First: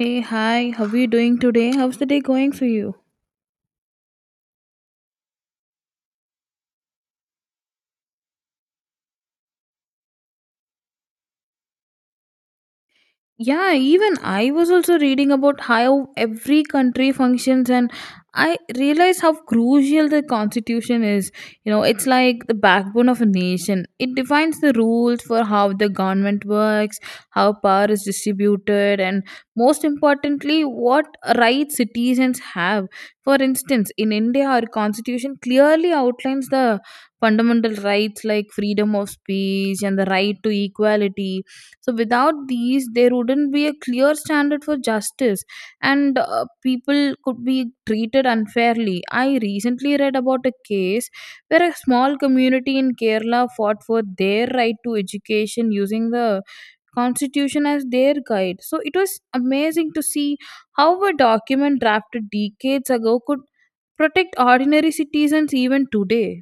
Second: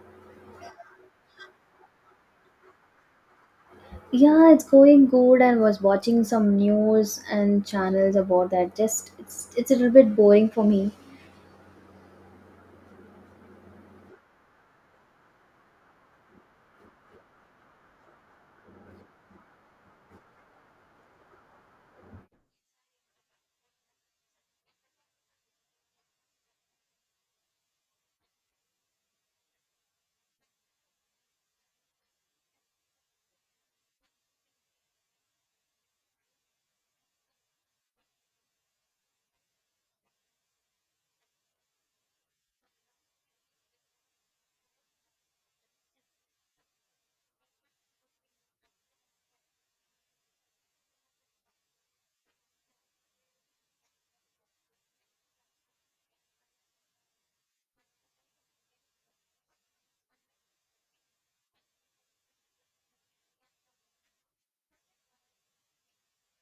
Hey, hi, how are you doing today? How's the day going for you? Yeah, it's going good and was watching some news and channels about that. Just it's a little bit boring for me. Yeah, even I was also reading about how every country functions, and I realized how crucial the constitution is. You know, it's like the backbone of a nation. It defines the rules for how the government works, how power is distributed, and most importantly, what rights citizens have. For instance, in India, our constitution clearly outlines the fundamental rights like freedom of speech and the right to equality, so without these there wouldn't be a clear standard for justice, and people could be treated unfairly. I recently read about a case where a small community in Kerala fought for their right to education using the constitution as their guide, so it was amazing to see how a document drafted decades ago could protect ordinary citizens even today.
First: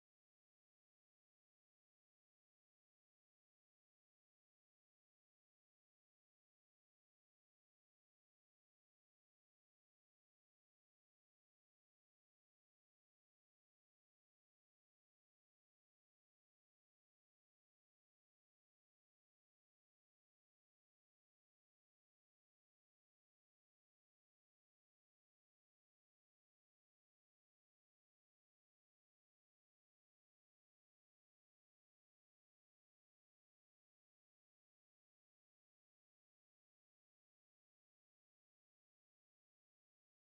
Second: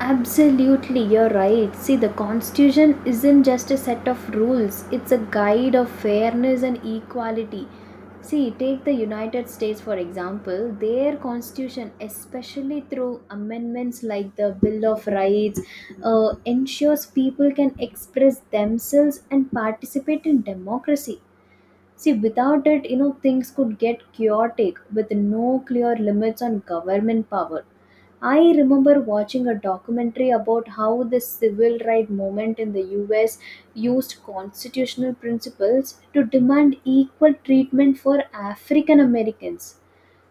Absolutely, you're right. See, the constitution isn't just a set of rules. It's a guide of fairness and equality. See, take the United States for example. Their constitution, especially through amendments like the Bill of Rights, ensures people can express themselves and participate in democracy. See, without it, things could get chaotic with no clear limits on government power. I remember watching a documentary about how the civil rights movement in the US used constitutional principles to demand equal treatment for African Americans.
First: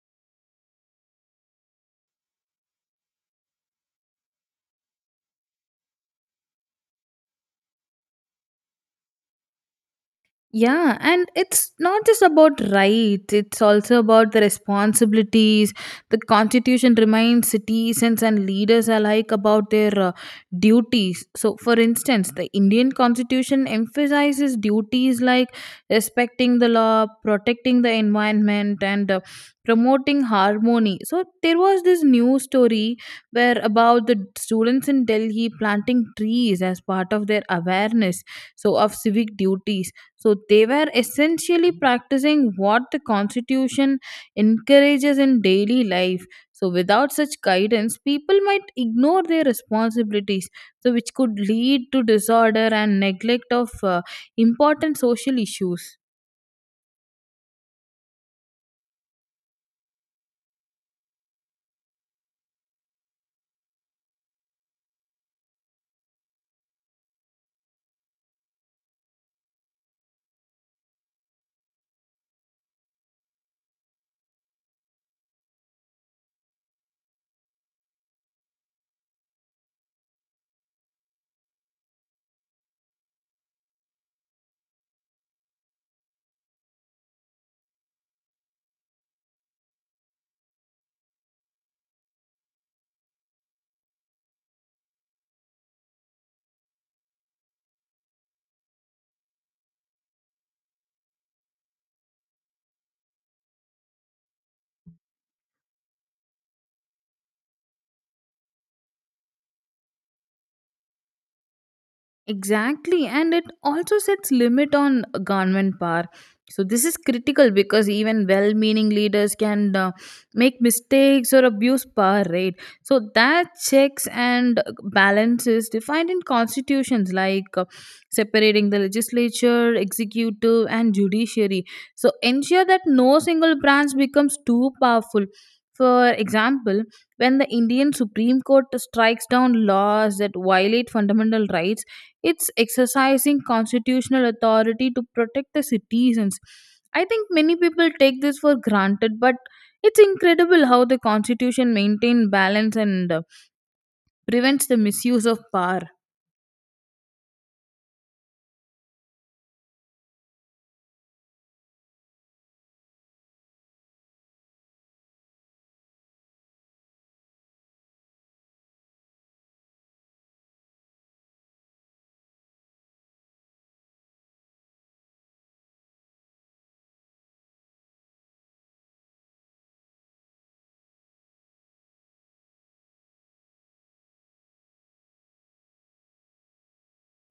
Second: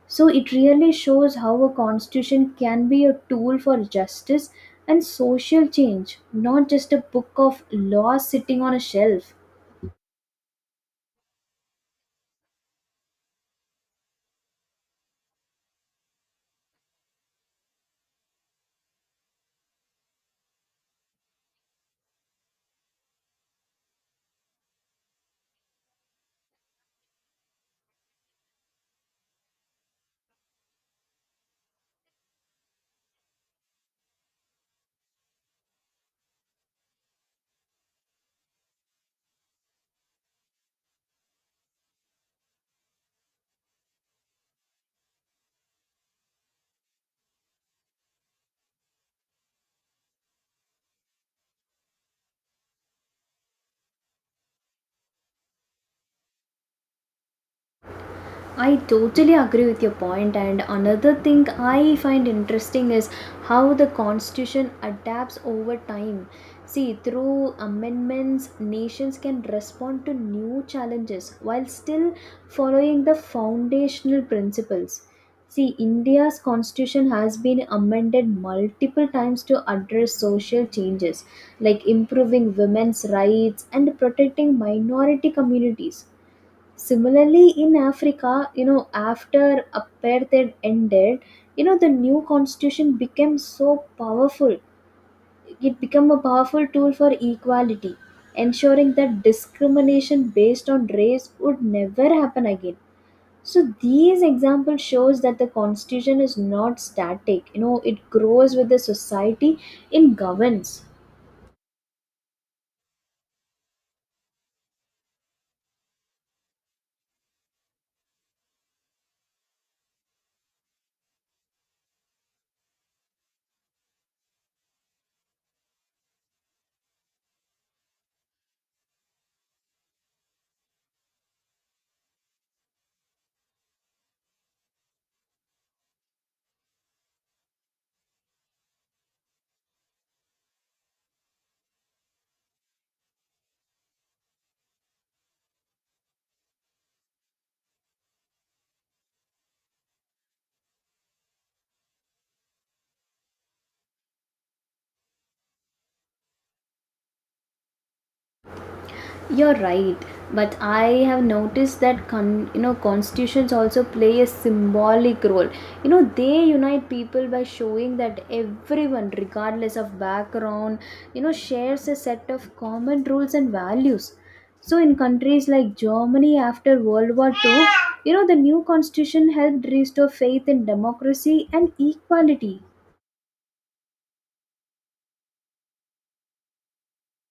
So it really shows how a constitution can be a tool for justice and social change, not just a book of laws sitting on a shelf. Yeah, and it's not just about rights, it's also about the responsibilities. The constitution reminds citizens and leaders alike about their duties. So, for instance, the Indian constitution emphasizes duties like respecting the law, protecting the environment, and promoting harmony. So, there was this news story where about the students in Delhi planting trees as part of their awareness so of civic duties, so they were essentially practicing what the Constitution encourages in daily life. So without such guidance, people might ignore their responsibilities, so which could lead to disorder and neglect of important social issues. I totally agree with your point, and another thing I find interesting is how the constitution adapts over time. See, through amendments, nations can respond to new challenges while still following the foundational principles. See, India's constitution has been amended multiple times to address social changes like improving women's rights and protecting minority communities. Similarly, in Africa, after apartheid ended, the new constitution became so powerful. It became a powerful tool for equality, ensuring that discrimination based on race would never happen again. So these examples shows that the constitution is not static. You know, it grows with the society it governs. Exactly, and it also sets limit on government power. So this is critical because even well-meaning leaders can make mistakes or abuse power, right? So that checks and balances defined in constitutions, like separating the legislature, executive, and judiciary. So ensure that no single branch becomes too powerful. For example, when the Indian Supreme Court strikes down laws that violate fundamental rights, it's exercising constitutional authority to protect the citizens. I think many people take this for granted, but it's incredible how the constitution maintains balance and prevents the misuse of power. You're right, but I have noticed that constitutions also play a symbolic role. You know they unite people by showing that everyone, regardless of background, shares a set of common rules and values. So in countries like Germany after World War Two, the new constitution helped restore faith in democracy and equality.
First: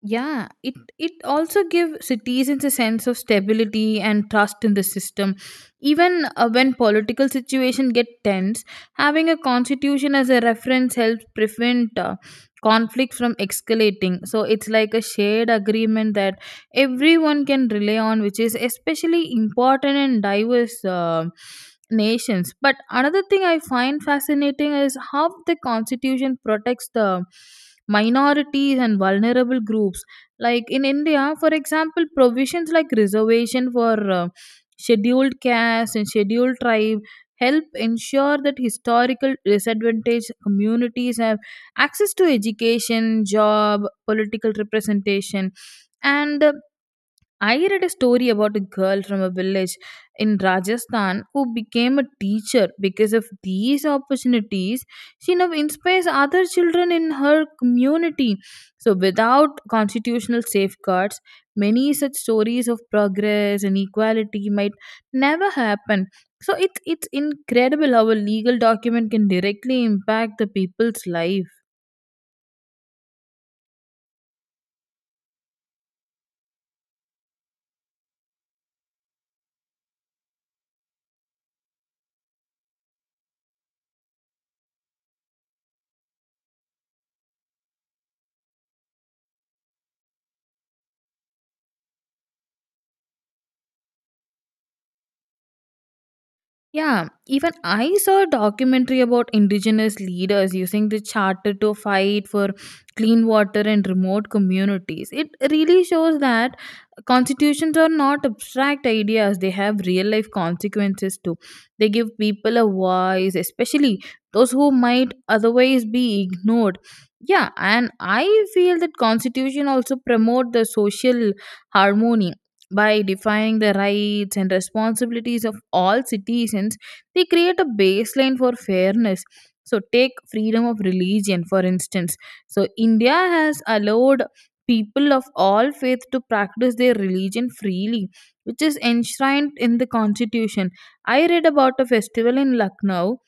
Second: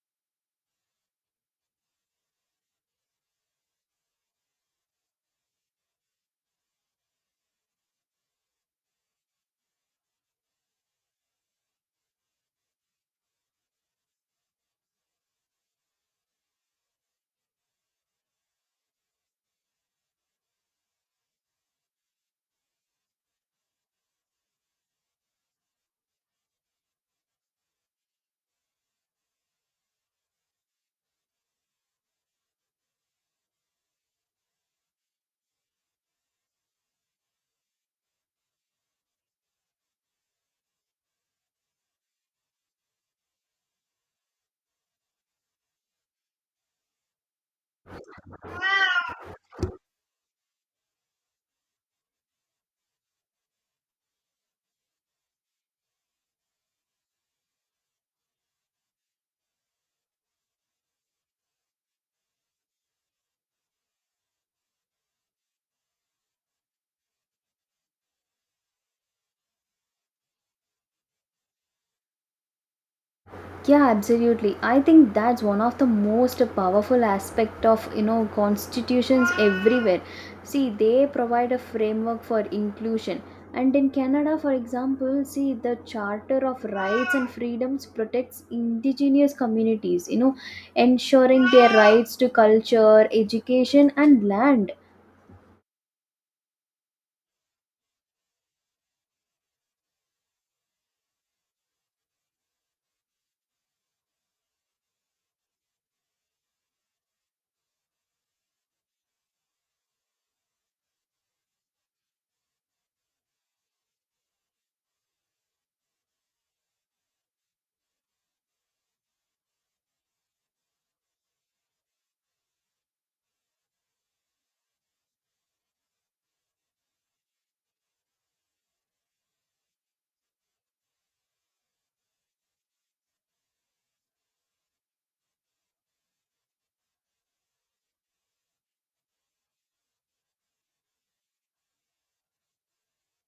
Yeah, it also gives citizens a sense of stability and trust in the system. Even when political situation get tense, having a constitution as a reference helps prevent conflict from escalating. So it's like a shared agreement that everyone can rely on, which is especially important in diverse nations. But another thing I find fascinating is how the constitution protects the minorities and vulnerable groups, like in India for example, provisions like reservation for scheduled caste and scheduled tribe help ensure that historical disadvantaged communities have access to education, job, political representation, and I read a story about a girl from a village in Rajasthan who became a teacher because of these opportunities. She now inspires other children in her community. So, without constitutional safeguards, many such stories of progress and equality might never happen. So, it's incredible how a legal document can directly impact the people's life. Yeah, absolutely. I think that's one of the most powerful aspect of constitutions everywhere. See, they provide a framework for inclusion, and in Canada, for example, see the Charter of Rights and Freedoms protects indigenous communities, you know, ensuring their rights to culture, education, and land. Yeah, even I saw a documentary about indigenous leaders using the charter to fight for clean water in remote communities. It really shows that constitutions are not abstract ideas, they have real life consequences too. They give people a voice, especially those who might otherwise be ignored. Yeah, and I feel that constitution also promote the social harmony. By defining the rights and responsibilities of all citizens, they create a baseline for fairness. So, take freedom of religion, for instance. So, India has allowed people of all faith to practice their religion freely, which is enshrined in the constitution. I read about a festival in Lucknow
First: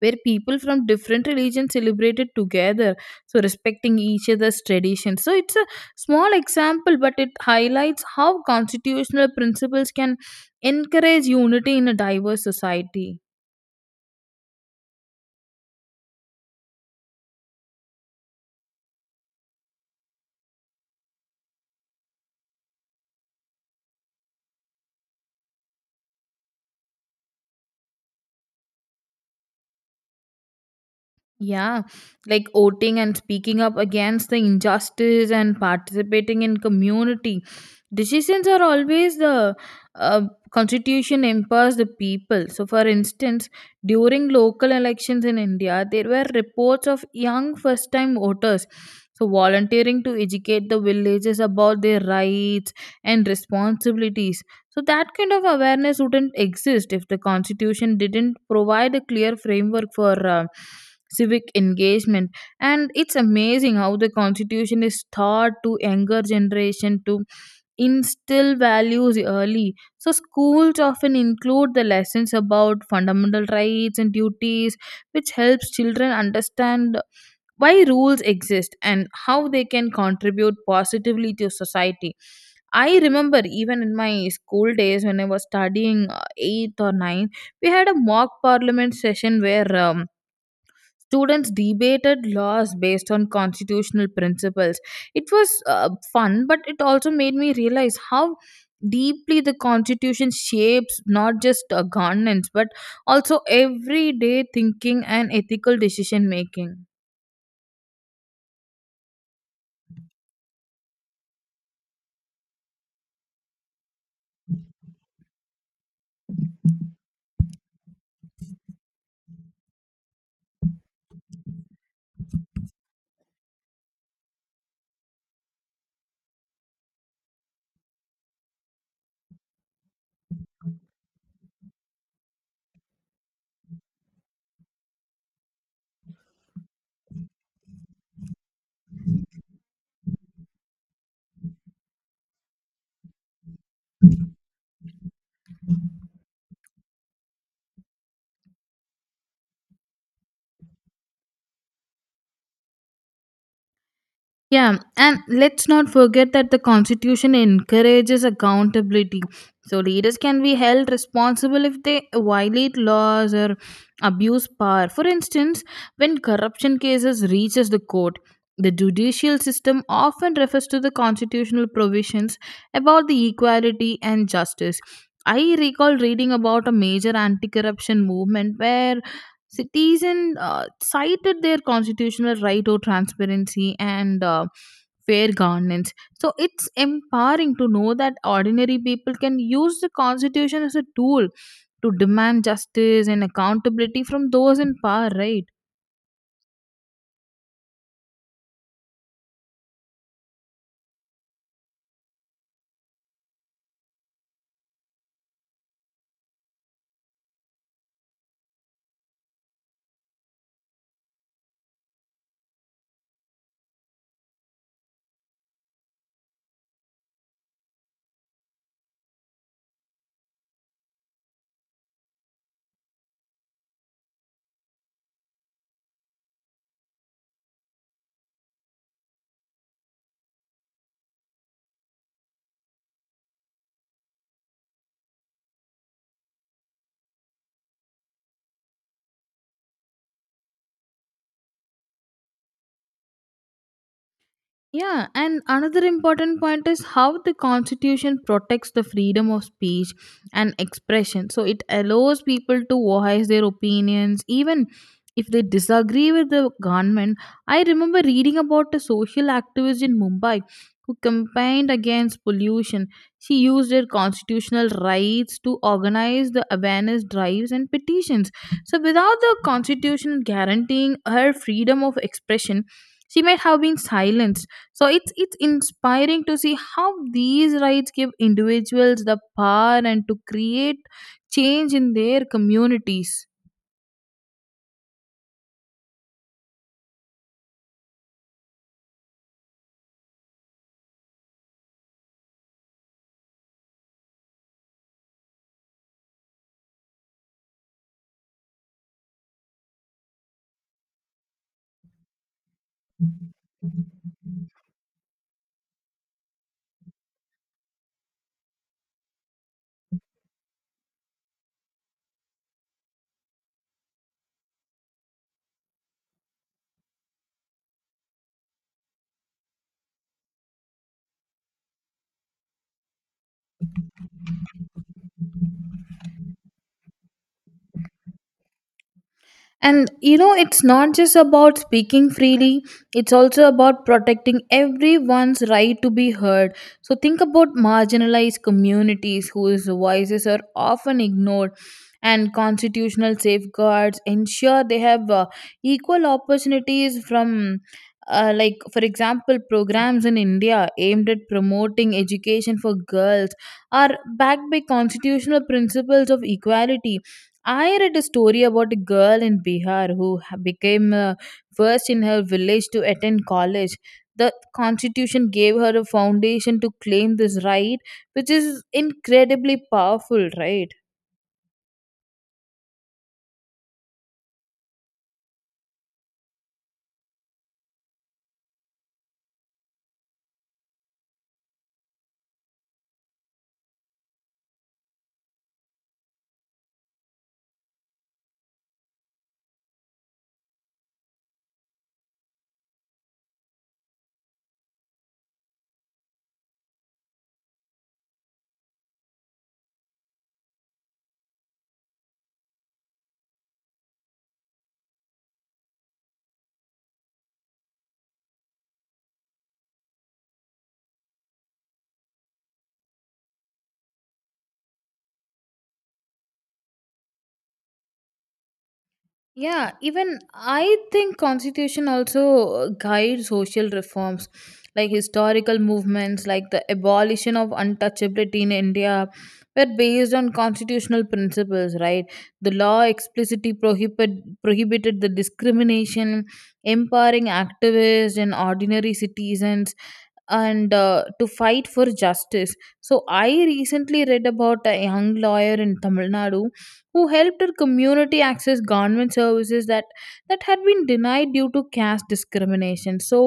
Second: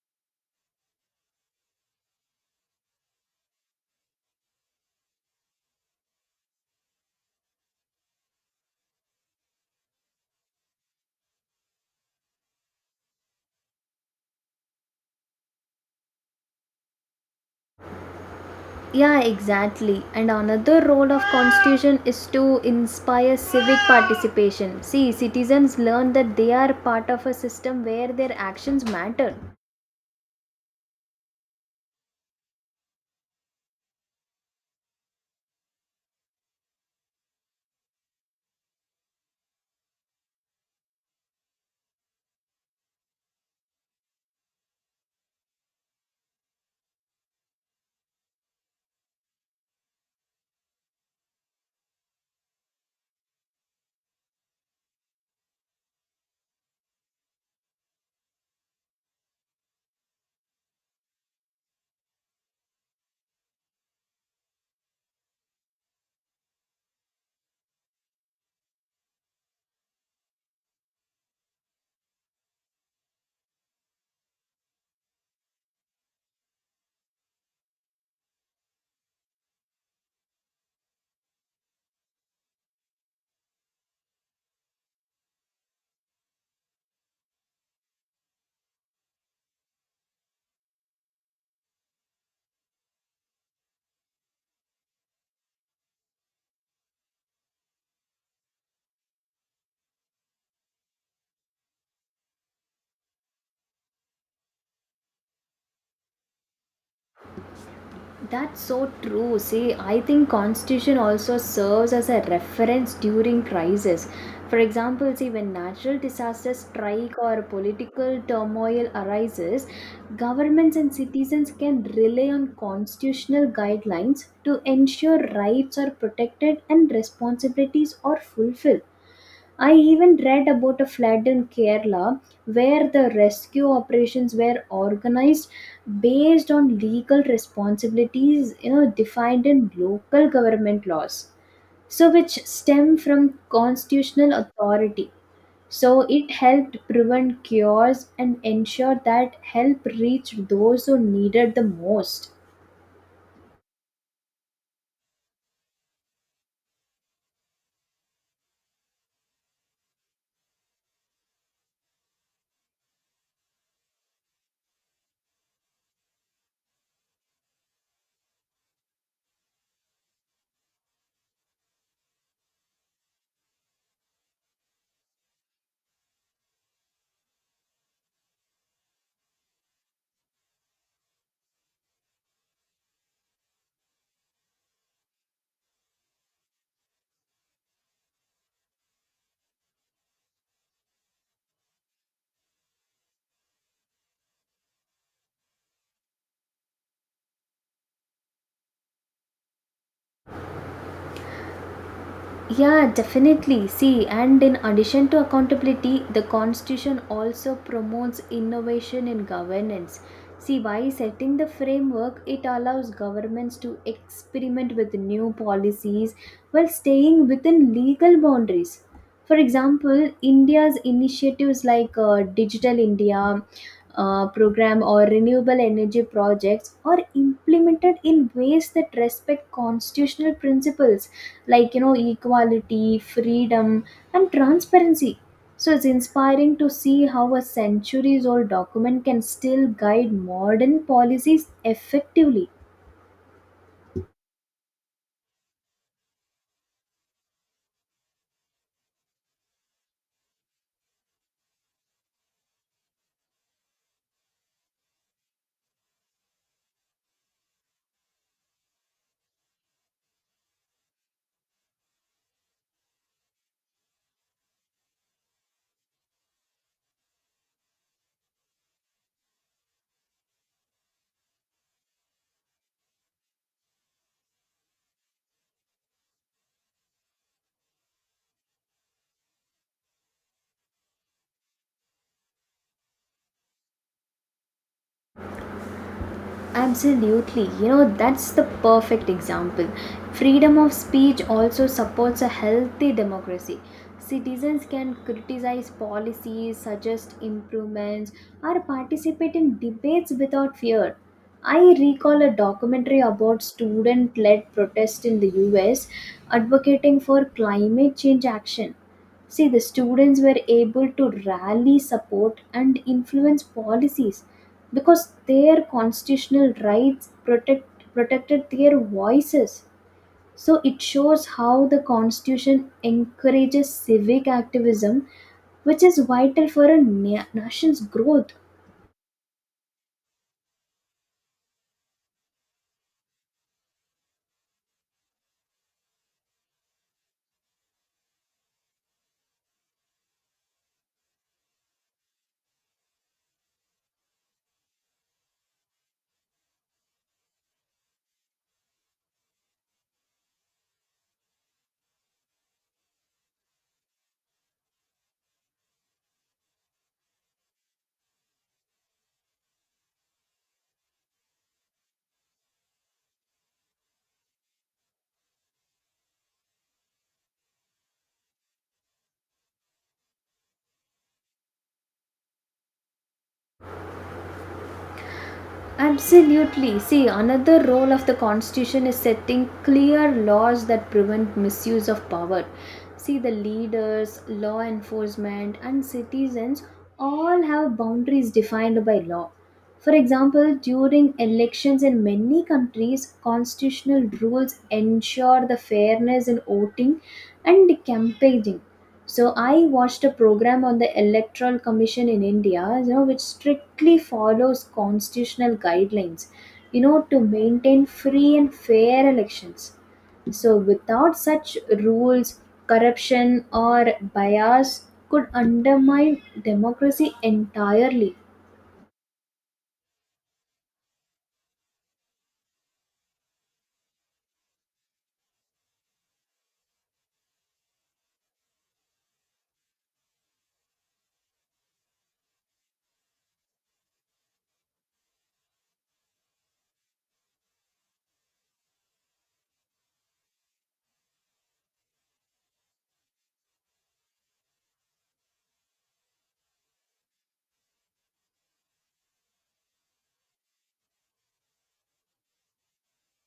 where people from different religions celebrated together, so respecting each other's traditions. So it's a small example, but it highlights how constitutional principles can encourage unity in a diverse society. Yeah, exactly. And another role of constitution is to inspire civic participation. See, citizens learn that they are part of a system where their actions matter. Yeah, like voting and speaking up against the injustice and participating in community decisions are always the uh, constitution empowers the people. So, for instance, during local elections in India, there were reports of young first time voters. So, volunteering to educate the villages about their rights and responsibilities, so that kind of awareness wouldn't exist if the constitution didn't provide a clear framework for civic engagement. And it's amazing how the constitution is taught to younger generation to instill values early, so schools often include the lessons about fundamental rights and duties, which helps children understand why rules exist and how they can contribute positively to society. I remember even in my school days, when I was studying 8th or 9th, we had a mock parliament session where students debated laws based on constitutional principles. It was fun, but it also made me realize how deeply the constitution shapes not just governance but also everyday thinking and ethical decision making. That's so true. See, I think constitution also serves as a reference during crisis. For example, see when natural disasters strike or political turmoil arises, governments and citizens can rely on constitutional guidelines to ensure rights are protected and responsibilities are fulfilled. I even read about a flood in Kerala where the rescue operations were organized based on legal responsibilities, you know, defined in local government laws, so which stem from constitutional authority, so it helped prevent chaos and ensure that help reached those who needed the most. Yeah, and let's not forget that the Constitution encourages accountability. So, leaders can be held responsible if they violate laws or abuse power. For instance, when corruption cases reaches the court, the judicial system often refers to the constitutional provisions about the equality and justice. I recall reading about a major anti corruption movement where citizen cited their constitutional right to transparency and fair governance. So it's empowering to know that ordinary people can use the constitution as a tool to demand justice and accountability from those in power, right? Yeah, definitely. See, and in addition to accountability, the constitution also promotes innovation in governance. See, by setting the framework, it allows governments to experiment with new policies while staying within legal boundaries. For example, India's initiatives like Digital India program or renewable energy projects are implemented in ways that respect constitutional principles like, you know, equality, freedom, and transparency. So it's inspiring to see how a centuries old document can still guide modern policies effectively. Yeah, and another important point is how the constitution protects the freedom of speech and expression. So it allows people to voice their opinions even if they disagree with the government. I remember reading about a social activist in Mumbai who campaigned against pollution. She used her constitutional rights to organize the awareness drives and petitions. So without the constitution guaranteeing her freedom of expression, she might have been silenced. So it's inspiring to see how these rights give individuals the power and to create change in their communities. Absolutely. You know, that's the perfect example. Freedom of speech also supports a healthy democracy. Citizens can criticize policies, suggest improvements, or participate in debates without fear. I recall a documentary about student led protest in the US advocating for climate change action. See, the students were able to rally support and influence policies because their constitutional rights protected their voices. So it shows how the constitution encourages civic activism, which is vital for a nation's growth. And you know, it's not just about speaking freely, it's also about protecting everyone's right to be heard. So, think about marginalized communities whose voices are often ignored, and constitutional safeguards ensure they have equal opportunities from. Like for example, programs in India aimed at promoting education for girls are backed by constitutional principles of equality. I read a story about a girl in Bihar who became first in her village to attend college. The constitution gave her a foundation to claim this right, which is incredibly powerful, right? Absolutely. See, another role of the constitution is setting clear laws that prevent misuse of power. See, the leaders, law enforcement, and citizens all have boundaries defined by law. For example, during elections in many countries, constitutional rules ensure the fairness in voting and campaigning. So I watched a program on the Electoral Commission in India, you know, which strictly follows constitutional guidelines, you know, to maintain free and fair elections. So without such rules, corruption or bias could undermine democracy entirely. Yeah, even I think constitution also guides social reforms, like historical movements like the abolition of untouchability in India were based on constitutional principles, right? The law explicitly prohibited the discrimination, empowering activists and ordinary citizens, and to fight for justice. So I recently read about a young lawyer in Tamil Nadu who helped her community access government services that had been denied due to caste discrimination, so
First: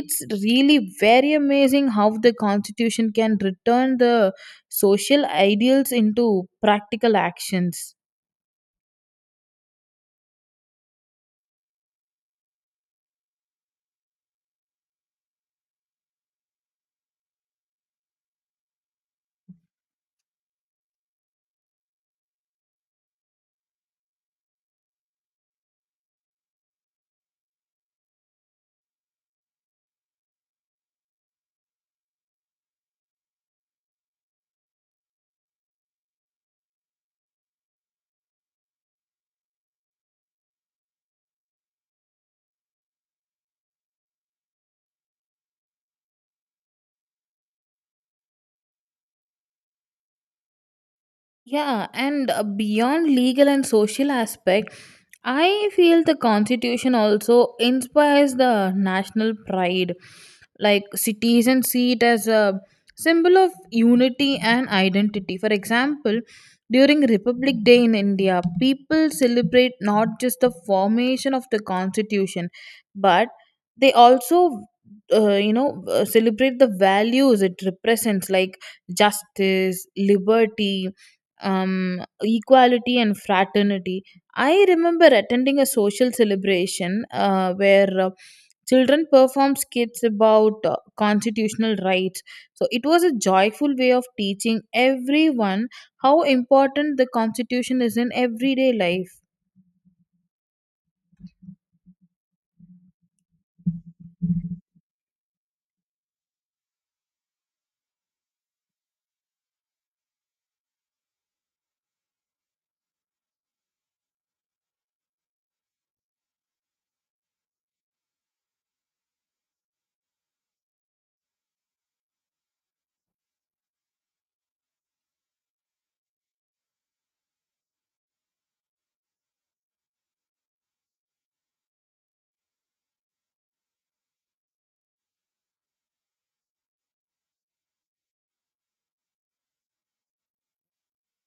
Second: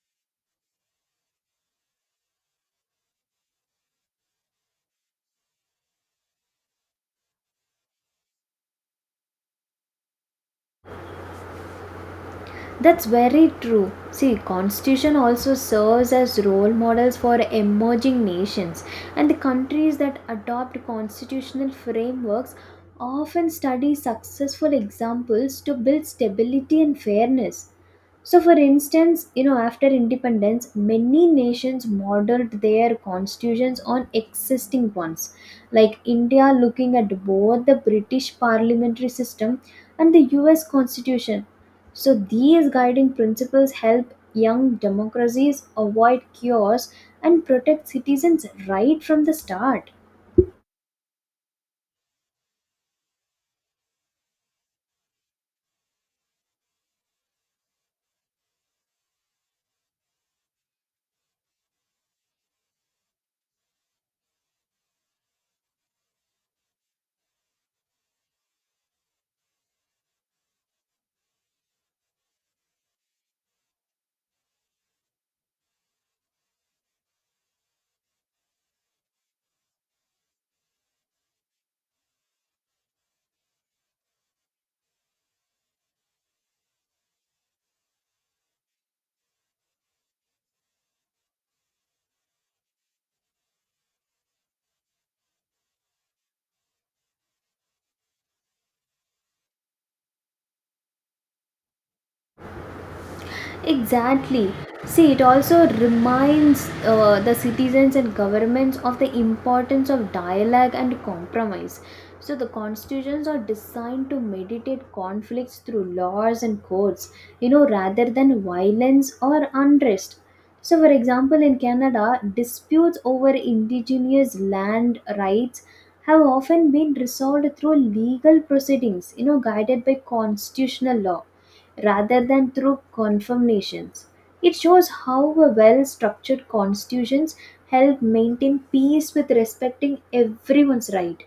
it's really very amazing how the constitution can return the social ideals into practical actions. That's very true. See, constitution also serves as role models for emerging nations, and the countries that adopt constitutional frameworks often study successful examples to build stability and fairness. So, for instance, you know, after independence, many nations modeled their constitutions on existing ones, like India looking at both the British parliamentary system and the US constitution. So, these guiding principles help young democracies avoid chaos and protect citizens right from the start. Yeah, and beyond legal and social aspect, I feel the constitution also inspires the national pride. Like citizens see it as a symbol of unity and identity. For example, during Republic Day in India, people celebrate not just the formation of the constitution, but they also celebrate the values it represents, like justice, liberty, equality, and fraternity. I remember attending a social celebration where children performed skits about constitutional rights. So it was a joyful way of teaching everyone how important the constitution is in everyday life. Exactly. See, it also reminds the citizens and governments of the importance of dialogue and compromise. So, the constitutions are designed to mediate conflicts through laws and courts, you know, rather than violence or unrest. So, for example, in Canada, disputes over indigenous land rights have often been resolved through legal proceedings, you know, guided by constitutional law rather than through confirmations. It shows how a well structured constitutions help maintain peace with respecting everyone's right.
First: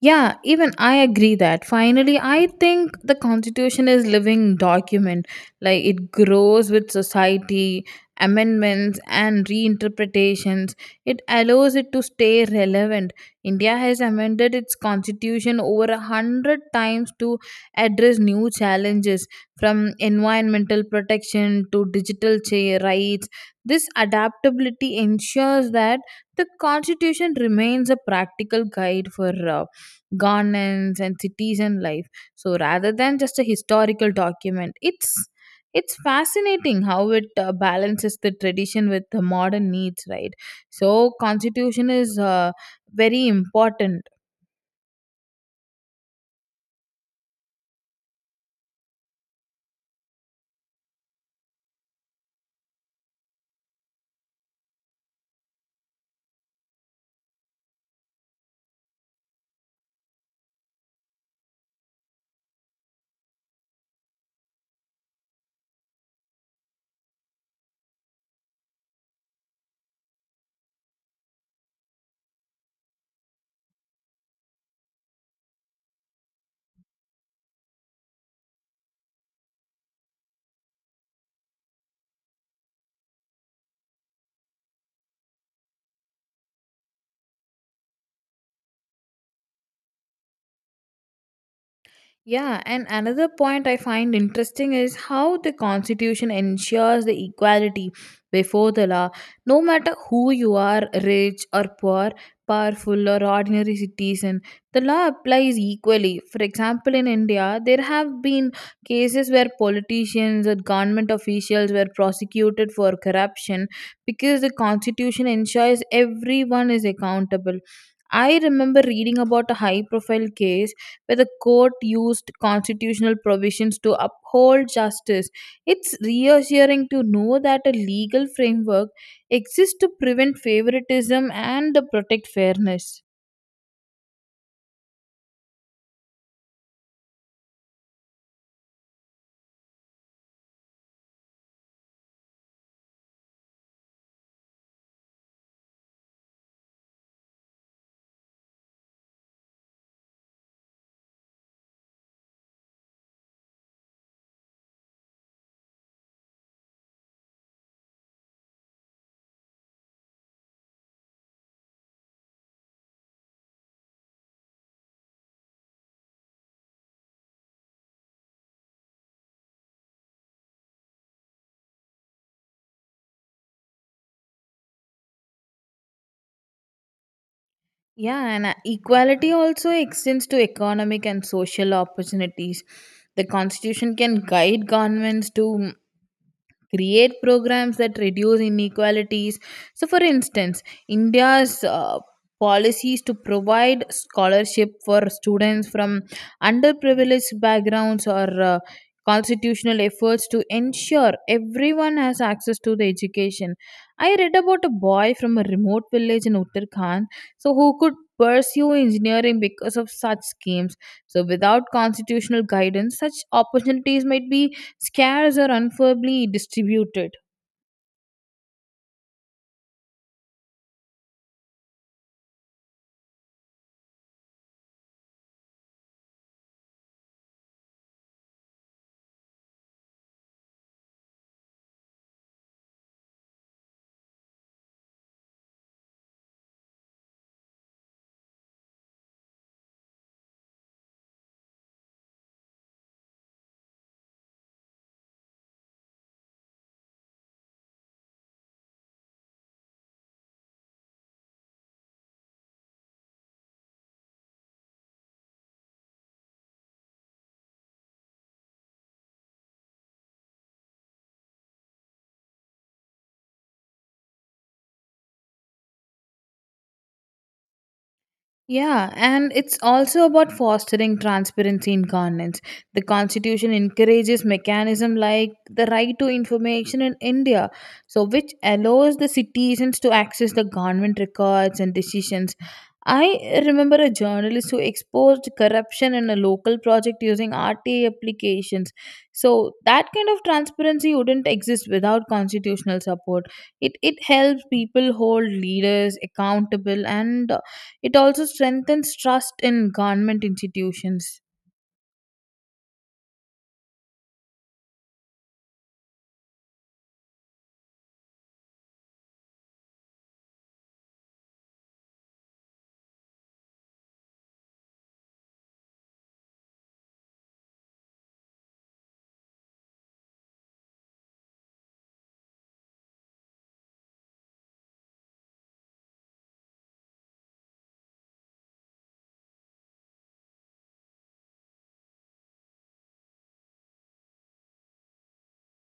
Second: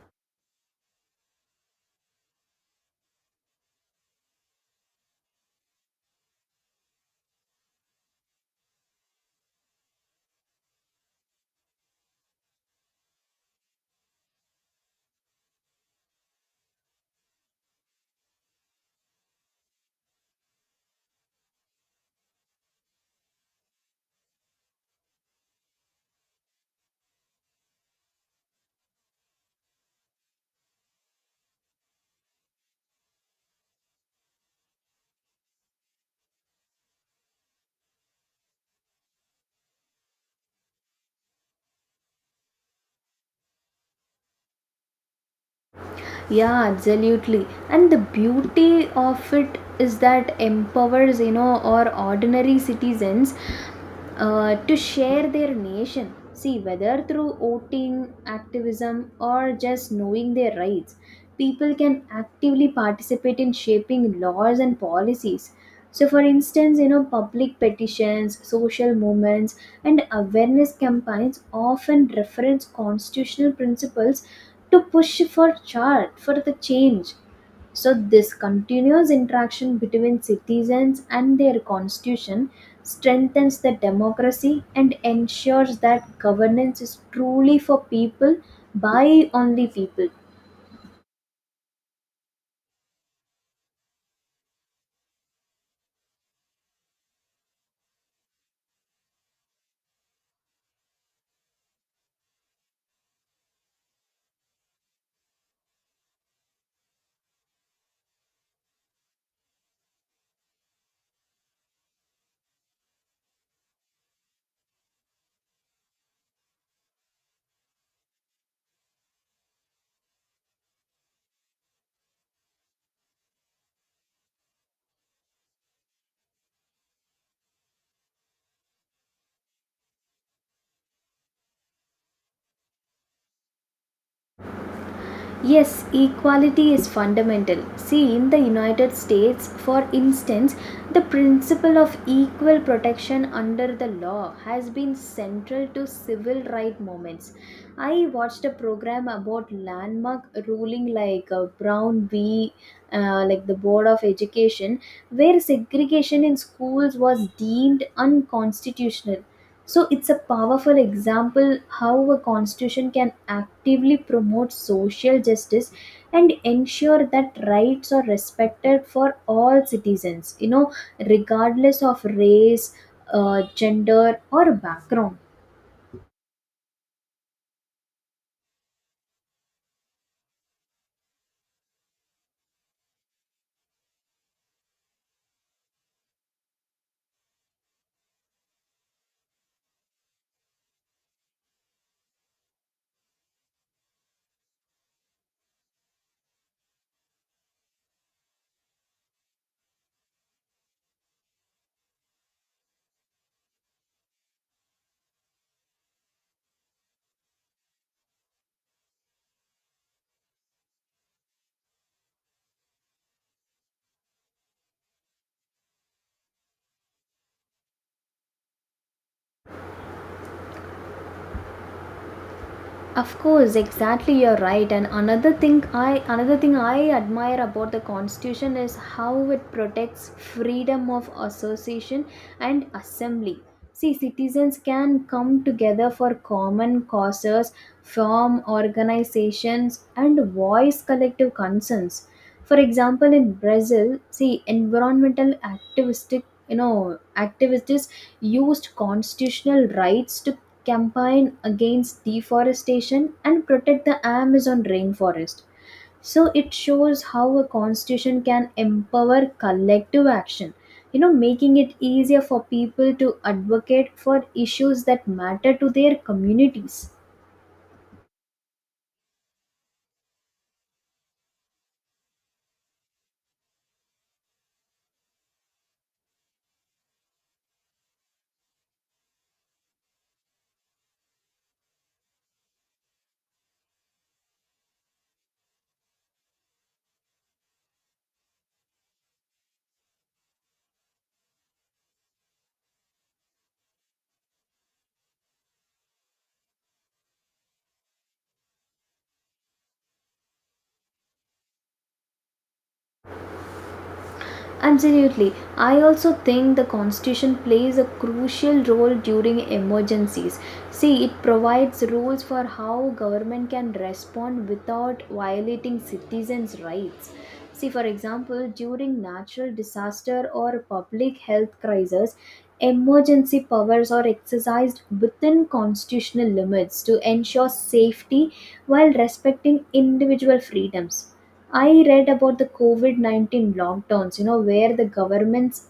Yeah, even I agree that. Finally, I think the constitution is living document. Like it grows with society, amendments and reinterpretations. It allows it to stay relevant. India has amended its constitution over a hundred times to address new challenges, from environmental protection to digital rights. This adaptability ensures that the constitution remains a practical guide for governance and citizen life, so rather than just a historical document, it's fascinating how it balances the tradition with the modern needs, right? So constitution is very important. Yeah, absolutely. And the beauty of it is that empowers, you know, our ordinary citizens to share their nation. See, whether through voting, activism, or just knowing their rights, people can actively participate in shaping laws and policies. So, for instance, you know, public petitions, social movements, and awareness campaigns often reference constitutional principles to push for chart for the change. So, this continuous interaction between citizens and their constitution strengthens the democracy and ensures that governance is truly for people by only people. Yeah, and another point I find interesting is how the Constitution ensures the equality before the law. No matter who you are, rich or poor, powerful or ordinary citizen, the law applies equally. For example, in India, there have been cases where politicians or government officials were prosecuted for corruption because the Constitution ensures everyone is accountable. I remember reading about a high profile case where the court used constitutional provisions to uphold justice. It's reassuring to know that a legal framework exists to prevent favoritism and to protect fairness. Yes, equality is fundamental. See, in the United States, for instance, the principle of equal protection under the law has been central to civil rights movements. I watched a program about landmark ruling like Brown v. Like the Board of Education, where segregation in schools was deemed unconstitutional. So it's a powerful example how a constitution can actively promote social justice and ensure that rights are respected for all citizens, you know, regardless of race, gender, or background. Yeah, and equality also extends to economic and social opportunities. The constitution can guide governments to create programs that reduce inequalities. So, for instance, India's policies to provide scholarship for students from underprivileged backgrounds, or constitutional efforts to ensure everyone has access to the education. I read about a boy from a remote village in Uttarakhand, so who could pursue engineering because of such schemes. So without constitutional guidance, such opportunities might be scares are unfairly distributed. Of course, exactly, you're right. And another thing I admire about the constitution is how it protects freedom of association and assembly. See, citizens can come together for common causes, form organizations and voice collective concerns. For example, in Brazil, see environmental activistic you know, activists used constitutional rights to campaign against deforestation and protect the Amazon rainforest. So it shows how a constitution can empower collective action, you know, making it easier for people to advocate for issues that matter to their communities. Yeah, and it's also about fostering transparency in governance. The constitution encourages mechanism like the right to information in India, so which allows the citizens to access the government records and decisions. I remember a journalist who exposed corruption in a local project using RTA applications. So that kind of transparency wouldn't exist without constitutional support. It helps people hold leaders accountable and it also strengthens trust in government institutions. Absolutely. I also think the constitution plays a crucial role during emergencies. See, it provides rules for how government can respond without violating citizens' rights. See, for example, during natural disaster or public health crisis, emergency powers are exercised within constitutional limits to ensure safety while respecting individual freedoms. I read about the COVID 19 lockdowns, you know, where the governments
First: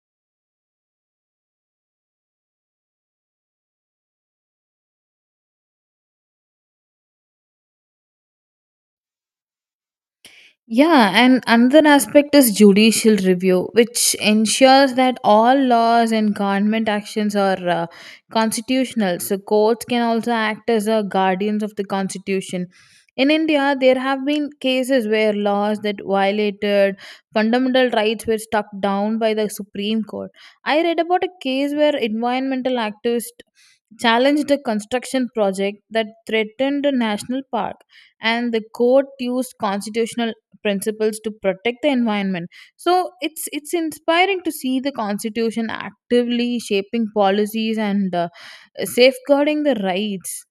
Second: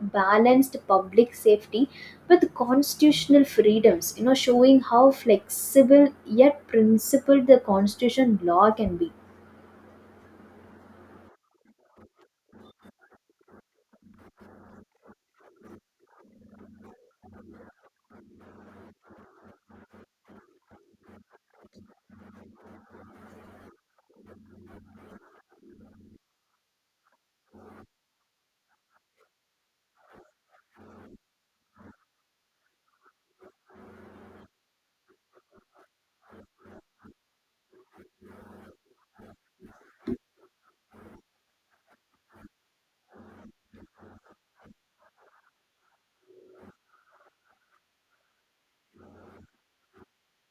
balanced public safety with constitutional freedoms, you know, showing how flexible yet principled the constitution law can be. Yeah, and another aspect is judicial review, which ensures that all laws and government actions are constitutional. So, courts can also act as a guardians of the constitution. In India, there have been cases where laws that violated fundamental rights were struck down by the Supreme Court. I read about a case where environmental activists challenged a construction project that threatened a national park and the court used constitutional principles to protect the environment. So it's inspiring to see the constitution actively shaping policies and safeguarding the rights.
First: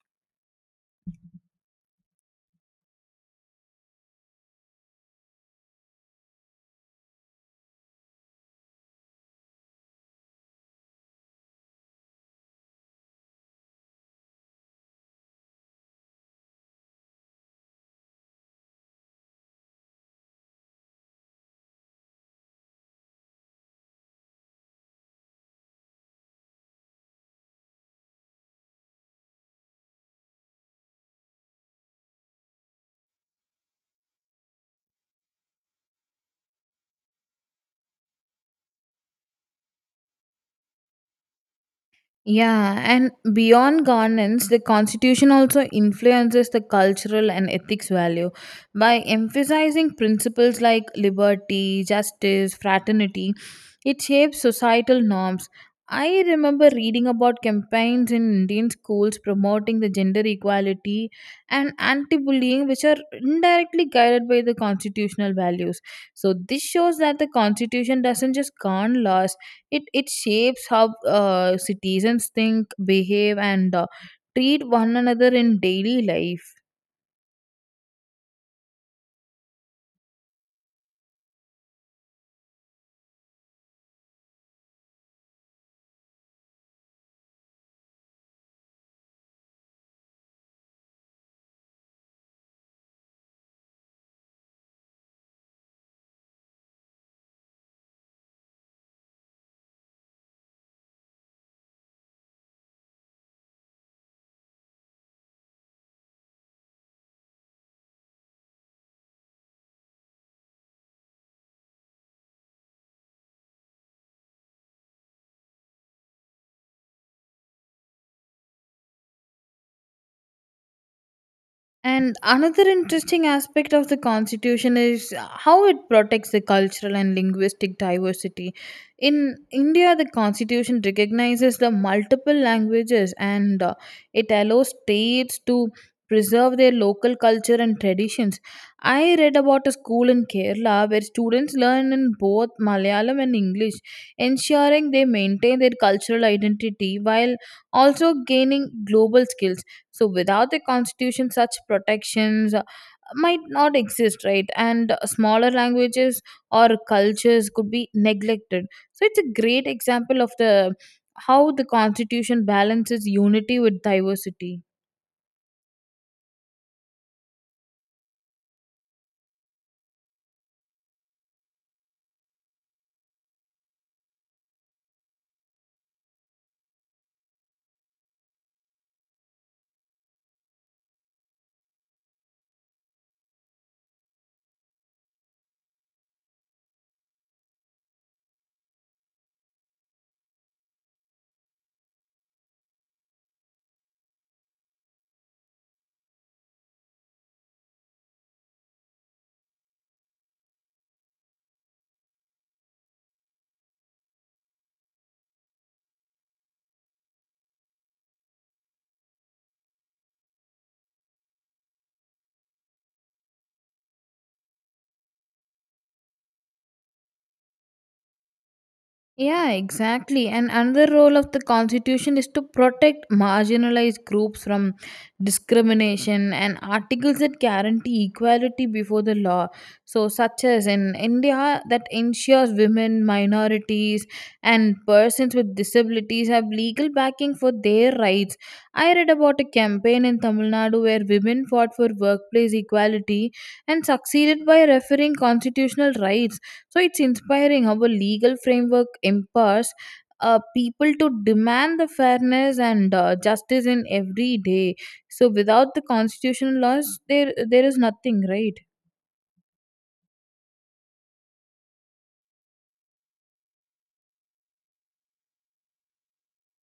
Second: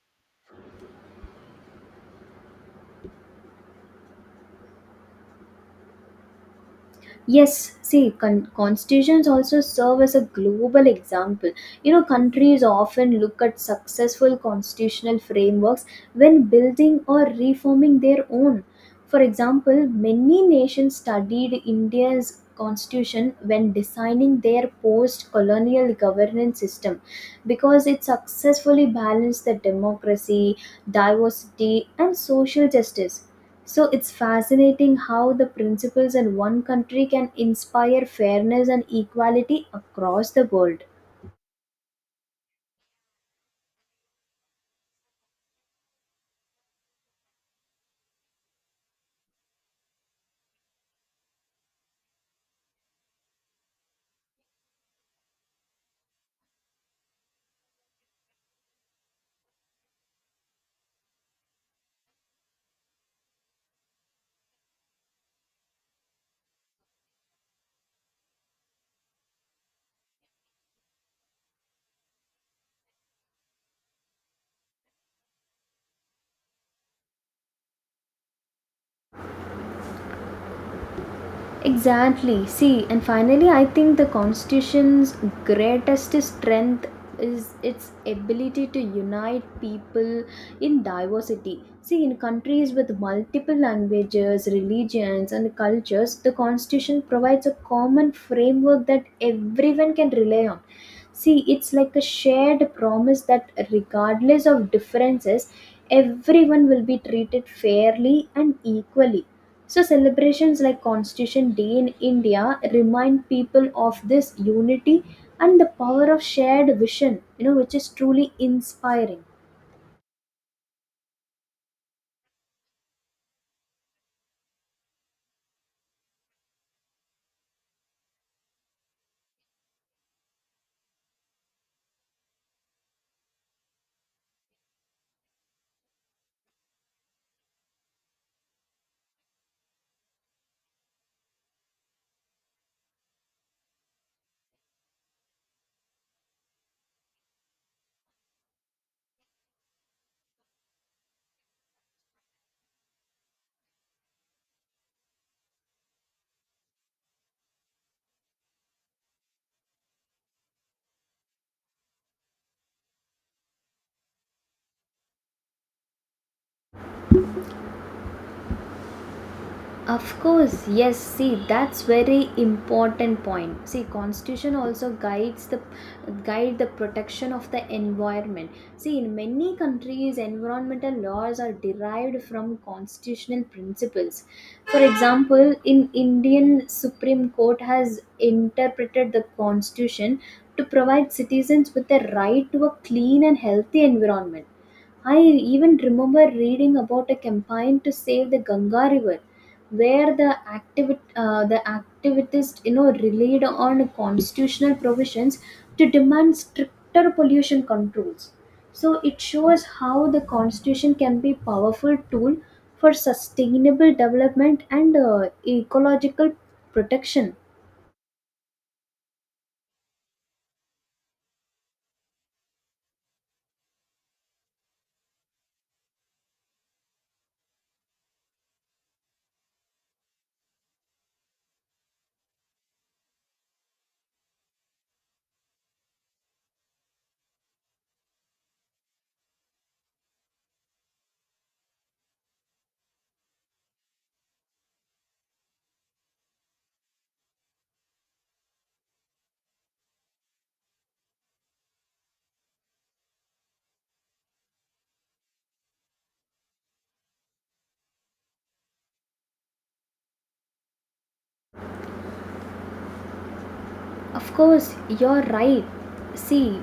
Yes, see, constitutions also serve as a global example. You know, countries often look at successful constitutional frameworks when building or reforming their own. For example, many nations studied India's constitution when designing their post colonial governance system because it successfully balanced the democracy, diversity, and social justice. So it's fascinating how the principles in one country can inspire fairness and equality across the world. Yeah, and beyond governance, the constitution also influences the cultural and ethics value by emphasizing principles like liberty, justice, fraternity. It shapes societal norms. I remember reading about campaigns in Indian schools promoting the gender equality and anti-bullying which are indirectly guided by the constitutional values. So this shows that the constitution doesn't just govern laws, it shapes how citizens think behave and treat one another in daily life. Exactly. See, and finally, I think the Constitution's greatest strength is its ability to unite people in diversity. See, in countries with multiple languages, religions, and cultures, the Constitution provides a common framework that everyone can rely on. See, it's like a shared promise that regardless of differences, everyone will be treated fairly and equally. So, celebrations like Constitution Day in India remind people of this unity and the power of shared vision, you know, which is truly inspiring. And another interesting aspect of the constitution is how it protects the cultural and linguistic diversity. In India, the constitution recognizes the multiple languages and it allows states to preserve their local culture and traditions. I read about a school in Kerala where students learn in both Malayalam and English, ensuring they maintain their cultural identity while also gaining global skills. So without the constitution such protections might not exist, right? And smaller languages or cultures could be neglected. So it's a great example of the how the constitution balances unity with diversity. Of course, yes. See, that's very important point. See, constitution also guides the protection of the environment. See, in many countries, environmental laws are derived from constitutional principles. For example, in Indian Supreme Court has interpreted the constitution to provide citizens with the right to a clean and healthy environment. I even remember reading about a campaign to save the Ganga River, where the activists, you know, relied on constitutional provisions to demand stricter pollution controls. So it shows how the constitution can be a powerful tool for sustainable development and ecological protection. Yeah, exactly. And another role of the Constitution is to protect marginalized groups from discrimination and articles that guarantee equality before the law. So, such as in India, that ensures women, minorities, and persons with disabilities have legal backing for their rights. I read about a campaign in Tamil Nadu where women fought for workplace equality and succeeded by referring constitutional rights. So it's inspiring how a legal framework empowers people to demand the fairness and justice in every day. So without the constitutional laws, there is nothing, right? Of course, you're right. See,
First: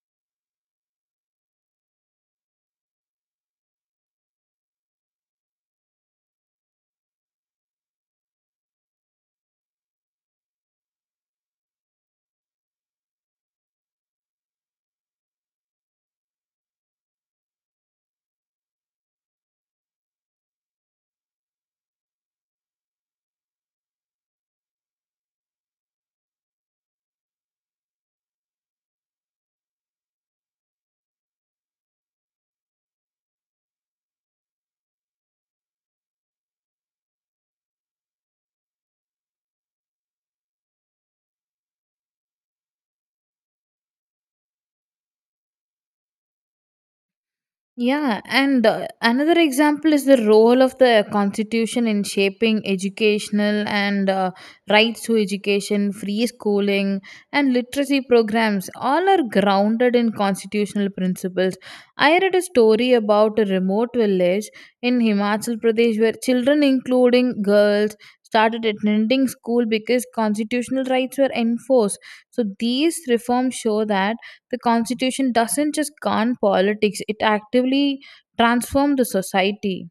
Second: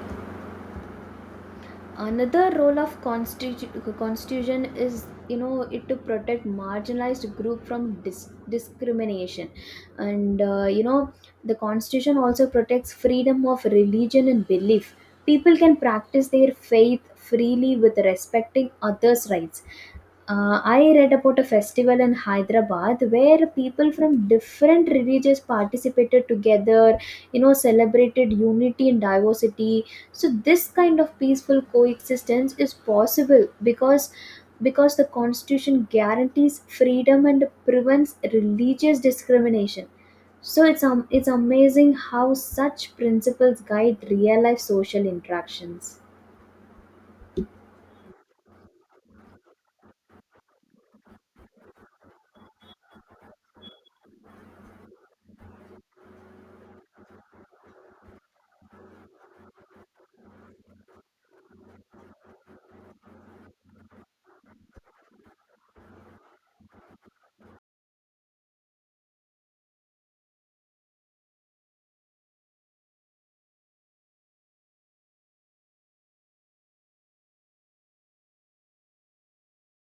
another role of constitution is, you know, it to protect marginalized group from discrimination, and, you know, the constitution also protects freedom of religion and belief. People can practice their faith freely with respecting others rights. I read about a festival in Hyderabad where people from different religions participated together, you know, celebrated unity and diversity. So this kind of peaceful coexistence is possible because the constitution guarantees freedom and prevents religious discrimination. So it's amazing how such principles guide real life social interactions. Yeah, and another example is the role of the constitution in shaping educational and rights to education, free schooling, and literacy programs. All are grounded in constitutional principles. I read a story about a remote village in Himachal Pradesh where children, including girls, started attending school because constitutional rights were enforced. So these reforms show that the constitution doesn't just gun politics, it actively transformed the society.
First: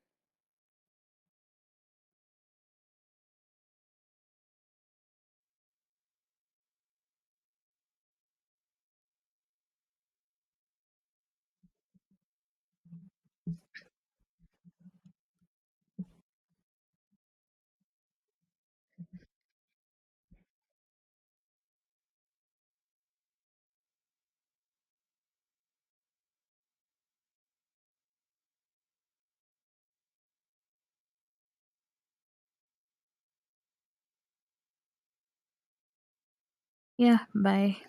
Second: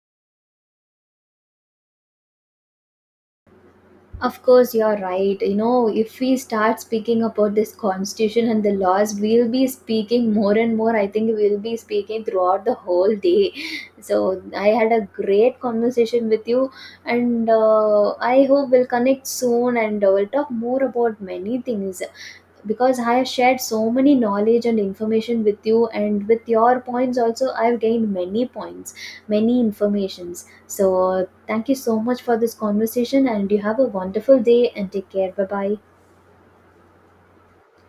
Of course, you're right. You know, if we start speaking about this constitution and the laws, we'll be speaking more and more. I think we'll be speaking throughout the whole day. So, I had a great conversation with you, and I hope we'll connect soon, and we'll talk more about many things, because I have shared so many knowledge and information with you, and with your points, also, I've gained many points, many informations. So, thank you so much for this conversation, and you have a wonderful day and take care. Bye bye. Yeah, bye.